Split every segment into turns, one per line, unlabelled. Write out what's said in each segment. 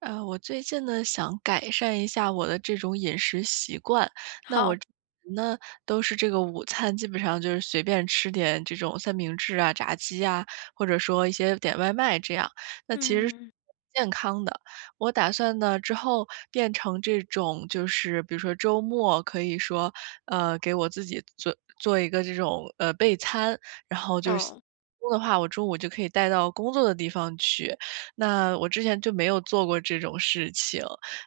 我最近呢想改善一下我的这种饮食习惯。那我
好，
之前呢都是这个午餐基本上就是随便吃点这种三明治啊、炸鸡啊，或者说一些点外卖这样。那其实。
嗯，
健康的，我打算呢之后变成这种，就是比如说周末可以说，给我自己做一个这种备餐，然后就是
哦，
中的话，我中午就可以带到工作的地方去，那我之前就没有做过这种事情。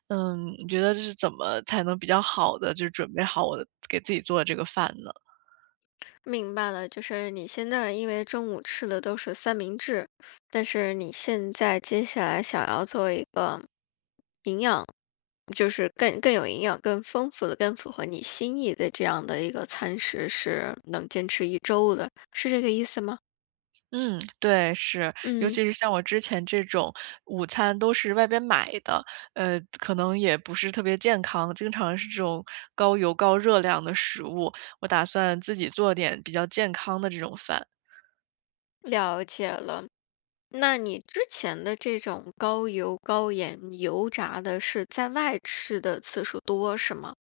嗯，你觉得这是怎么才能比较好的，就准备好我的给自己做的这个饭呢？
明白了，就是你现在因为中午吃的都是三明治，但是你现在接下来想要做一个营养，就是更有营养、更丰富的、更符合你心意的这样的一个餐食，是能坚持一周的，是这个意思吗？
嗯，对，是，尤
嗯，
其是像我之前这种午餐都是外边买的，可能也不是特别健康，经常是这种高油高热量的食物，我打算自己做点比较健康的这种饭。
了解了。那你之前的这种高油、高盐、油炸的，是在外吃的次数多是吗？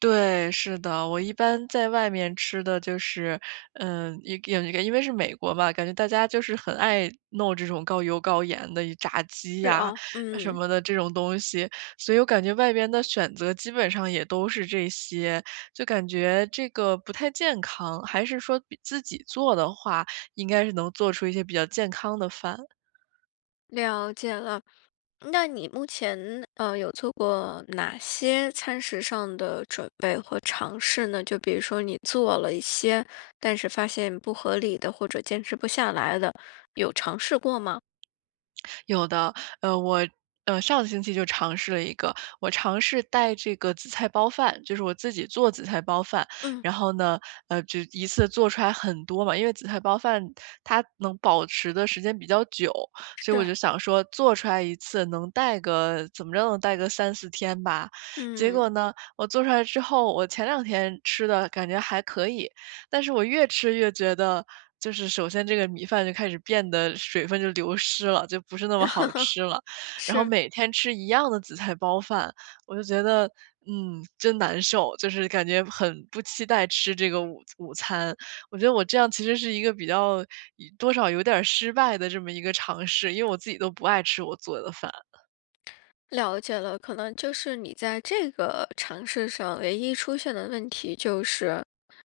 对，是的，我一般在外面吃的就是，嗯，一个一个，因为是美国嘛，感觉大家就是很爱弄这种高油高盐的炸鸡
是
呀、
啊，
什
嗯。
么的这种东西，所以我感觉外边的选择基本上也都是这些，就感觉这个不太健康，还是说比自己做的话，应该是能做出一些比较健康的饭。
了解了。那你目前有做过哪些餐食上的准备和尝试呢？就比如说你做了一些，但是发现不合理的或者坚持不下来的，有尝试过吗？
有的，呃，我上个星期就尝试了一个，我尝试带这个紫菜包饭，就是我自己做紫菜包饭，
嗯，
然后呢，就一次做出来很多嘛，因为紫菜包饭它能保持的时间比较久，所以我
是，
就想说做出来一次能带个三四天吧。结
嗯，
果呢，我做出来之后，我前两天吃的感觉还可以，但是我越吃越觉得，就是首先这个米饭就开始变得水分就流失了，就不是那么好 吃了。然后
是。
每天吃一样的紫菜包饭，我就觉得，嗯，真难受，就是感觉很不期待吃这个午餐。我觉得我这样其实是一个比较多少有点儿失败的这么一个尝试，因为我自己都不爱吃我做的饭。
了解了，可能就是你在这个尝试上唯一出现的问题就是，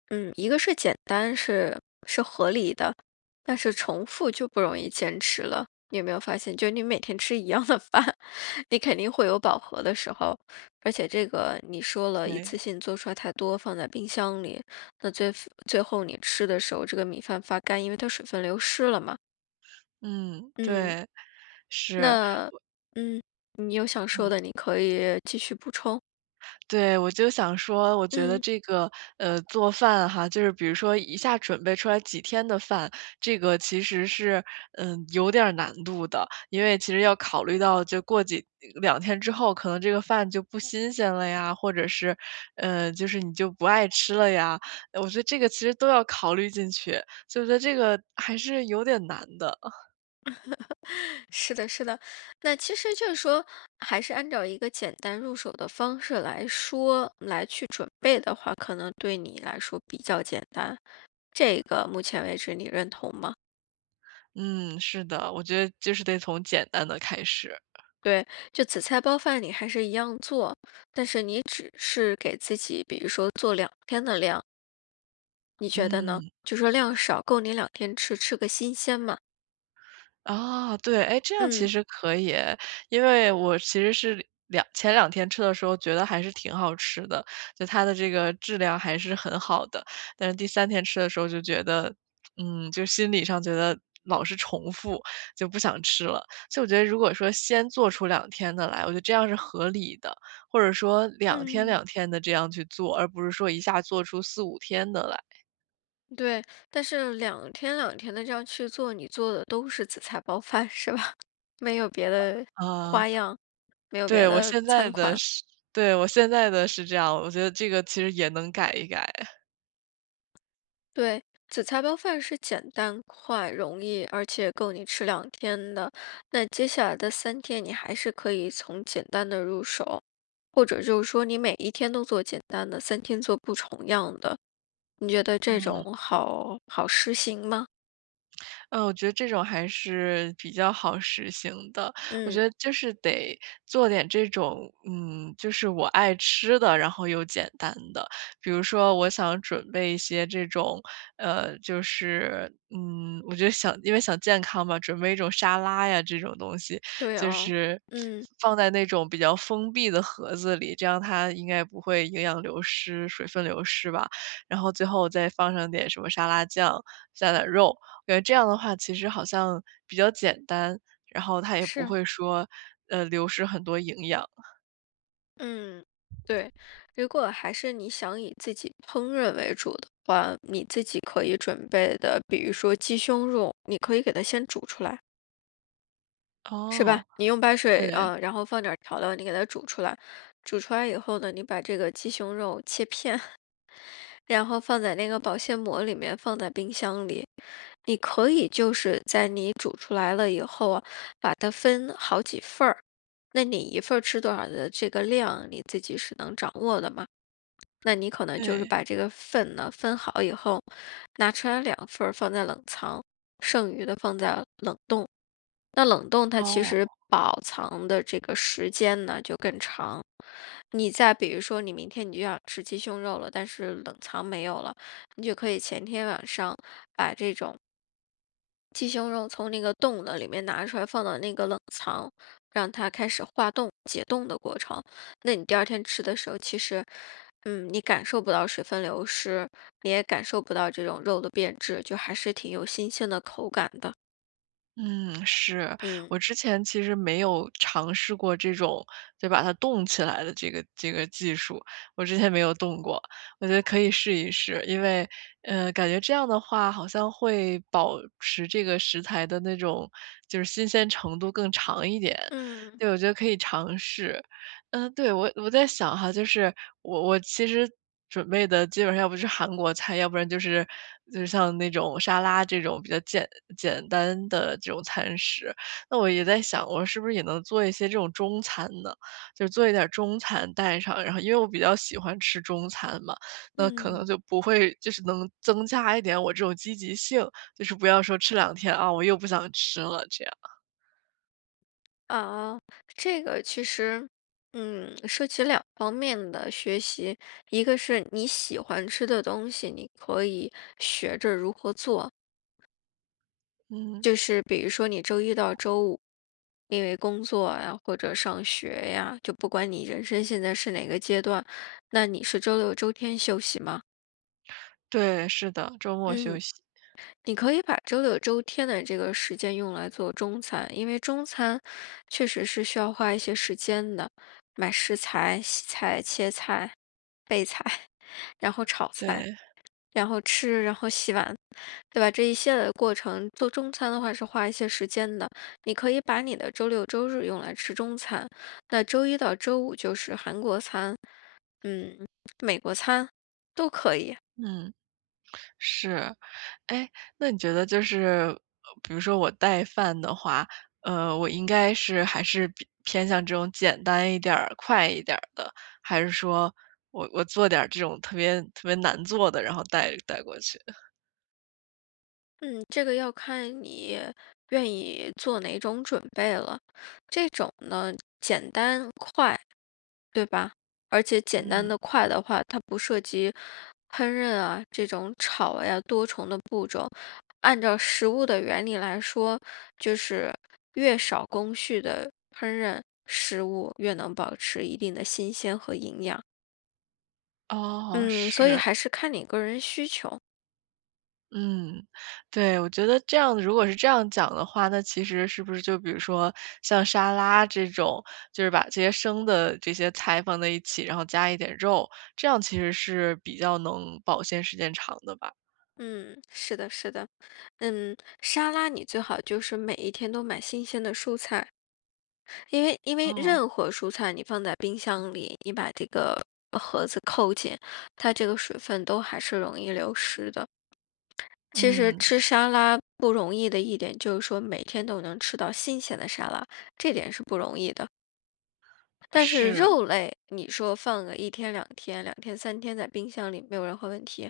嗯，一个是简单是合理的，但是重复就不容易坚持了。你有没有发现，就你每天吃一样的饭，你肯定会有饱和的时候，而且这个你说了一次
对，
性做出来太多，放在冰箱里，那最后你吃的时候，这个米饭发干，因为它水分流失了嘛，
嗯，
嗯。
对，是，
那嗯，你有想说
嗯。
的，你可以继续补充。
对，我就想说，我觉得
嗯，
这个，做饭哈，就是比如说一下准备出来几天的饭，这个其实是，嗯，有点儿难度的，因为其实要考虑到，就过几两天之后，可能这个饭就不新鲜了呀，或者是，就是你就不爱吃了呀，我觉得这个其实都要考虑进去，所以我觉得这个还是有点难的。
是的，是的。那其实就是说，还是按照一个简单入手的方式来说，来去准备的话，可能对你来说比较简单。这个目前为止你认同吗？
嗯，是的，我觉得就是得从简单的开始，
对，就紫菜包饭你还是一样做，但是你只是给自己，比如说做两天的量，你觉得呢？
嗯。
就说量少，够你两天吃，吃个新鲜嘛。
啊，对，哎，这样其
嗯。
实可以诶。因为我其实是前两天吃的时候觉得还是挺好吃的，就它的这个质量还是很好的。但是第三天吃的时候就觉得，嗯，就心理上觉得老是重复，就不想吃了。所以我觉得如果说先做出两天的来，我觉得这样是合理的，或者说两天
嗯。
两天的这样去做，而不是说一下做出四五天的来，
对，但是两天两天的这样去做，你做的都是紫菜包饭 是吧？没有别的
啊。
花样，没有别
对，我
的
现在
餐
的
款。
是对，我现在的是这样，我觉得这个其实也能改一改。
对，紫菜包饭是简单、快、容易，而且够你吃两天的。那接下来的三天，你还是可以从简单的入手，或者就是说你每一天都做简单的，三天做不重样的。你觉得这种好好实行吗？
嗯，我觉得这种还是比较好实行的。我觉
嗯，
得就是得做点这种，嗯，就是我爱吃的，然后又简单的。比如说，我想准备一些这种，我觉得想因为想健康嘛，准备一种沙拉呀这种东西，
对
就
哦，
是
嗯，
放在那种比较封闭的盒子里，这样它应该不会营养流失、水分流失吧。然后最后再放上点什么沙拉酱，下点肉。对，这样的话其实好像比较简单，然后它也不
是。
会说，流失很多营养。
嗯，对，如果还是你想以自己烹饪为主的话，你自己可以准备的，比如说鸡胸肉，你可以给它先煮出来，是吧？
哦，
你用白水，
对，
啊，然后放点儿调料，你给它煮出来。煮出来以后呢，你把这个鸡胸肉切片，然后放在那个保鲜膜里面，放在冰箱里。你可以就是在你煮出来了以后啊，把它分好几份儿。那你一份儿吃多少的这个量，你自己是能掌握的嘛？那你可能就是
对，
把这个份呢分好以后，拿出来两份儿放在冷藏，剩余的放在冷冻。那冷冻它其
哦，
实保藏的这个时间呢就更长。你再比如说，你明天你就要吃鸡胸肉了，但是冷藏没有了，你就可以前天晚上鸡胸肉从那个冻的里面拿出来，放到那个冷藏，让它开始化冻、解冻的过程。那你第二天吃的时候，其实，嗯，你感受不到水分流失，你也感受不到这种肉的变质，就还是挺有新鲜的口感的。
嗯，是。
嗯
我之前其实没有尝试过这种，就把它冻起来的这个技术，我之前没有冻过，我觉得可以试一试。因为，感觉这样的话好像会保持这个食材的那种，就是新鲜程度更长一点。
嗯
对，我觉得可以尝试。嗯，对，我在想哈，就是我其实准备的基本上要不是韩国菜，要不然就是像那种沙拉这种比较简单的这种餐食。那我也在想，我是不是也能做一些这种中餐呢？就是做一点儿中餐带上，然后因为我比较喜欢吃中餐嘛，那可能
嗯
就不会能增加一点我这种积极性，就是不要说吃两天啊，我又不想吃了这样。
啊，这个其实，嗯，涉及两方面的学习，一个是你喜欢吃的东西，你可以学着如何做。
嗯，
就是比如说你周一到周五，因为工作呀或者上学呀，就不管你人生现在是哪个阶段，那你是周六周天休息吗？
对，是的，周末休
嗯，
息，
你可以把周六周天的这个时间用来做中餐，因为中餐确实是需要花一些时间的，买食材、洗菜、切菜、备菜，然后炒菜。
对，
然后吃，然后洗碗，对吧？这一系列的过程，做中餐的话是花一些时间的。你可以把你的周六周日用来吃中餐，那周一到周五就是韩国餐，嗯，美国餐都可以。
嗯。是，哎，那你觉得就是，比如说我带饭的话，我应该是还是比偏向这种简单一点儿、快一点儿的，还是说我做点儿这种特别特别难做的，然后带过去？
嗯，这个要看你愿意做哪种准备了。这种呢，简单快。对吧？而且简单
嗯，
的快的话，它不涉及烹饪啊这种炒呀多重的步骤。按照食物的原理来说，就是越少工序的烹饪食物，越能保持一定的新鲜和营养。
哦，
嗯，所以
是。
还是看你个人需求。
嗯，对，我觉得这样如果是这样讲的话，那其实是不是就比如说像沙拉这种，就是把这些菜放在一起，然后加一点肉，这样其实是比较能保鲜时间长的吧？
嗯，是的，是的。嗯，沙拉你最好就是每一天都买新鲜的蔬菜。因为
哦，
任何蔬菜你放在冰箱里，你把这个盒子扣紧，它这个水分都还是容易流失的。其实
嗯，
吃沙拉不容易的一点就是说每天都能吃到新鲜的沙拉，这点是不容易的。但是
是。
肉类，你说放个一天两天、两天三天在冰箱里没有任何问题。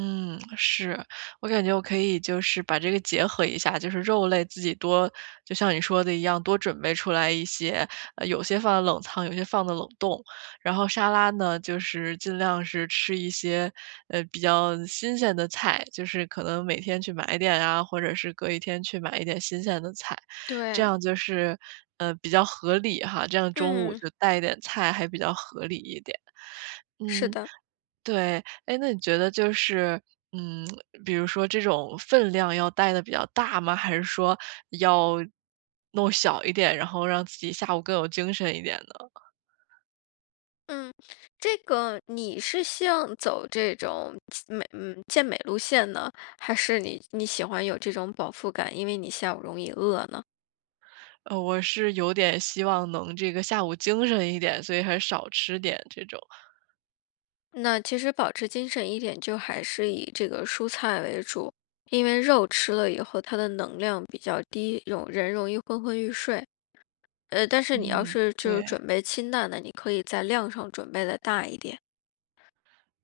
嗯，是，我感觉我可以就是把这个结合一下，就是肉类自己多，就像你说的一样，多准备出来一些，有些放冷藏，有些放的冷冻。然后沙拉呢，就是尽量是吃一些，比较新鲜的菜，就是可能每天去买一点啊，或者是隔一天去买一点新鲜的菜，这
对，
样就是，比较合理哈，这样中午
嗯，
就带一点菜还比较合理一点。
是
嗯。
的。
对，哎，那你觉得就是，嗯，比如说这种分量要带的比较大吗？还是说要弄小一点，然后让自己下午更有精神一点呢？
嗯，这个你是希望走这种美嗯健美路线呢，还是你喜欢有这种饱腹感，因为你下午容易饿呢？
我是有点希望能这个下午精神一点，所以还是少吃点这种。
那其实保持精神一点，就还是以这个蔬菜为主，因为肉吃了以后，它的能量比较低，容人容易昏昏欲睡。呃，但是你
嗯，
要是就是
对。
准备清淡的，你可以在量上准备的大一点。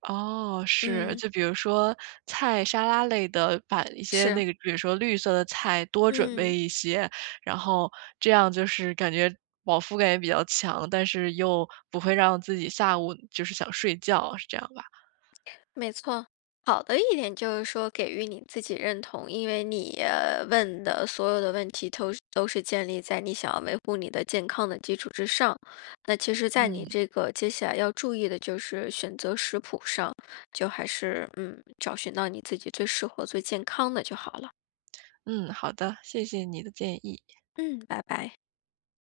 哦，是，
嗯，
就比如说菜沙拉类的，把一些
是，
那个比如说绿色的菜多准备
嗯。
一些，然后这样就是感觉饱腹感也比较强，但是又不会让自己下午就是想睡觉，是这样吧？
没错，好的一点就是说给予你自己认同，因为你问的所有的问题都是建立在你想要维护你的健康的基础之上。那其实，在你
嗯
这个接下来要注意的就是选择食谱上，就还是嗯找寻到你自己最适合、最健康的就好了。
嗯，好的，谢谢你的建议。
嗯，拜拜。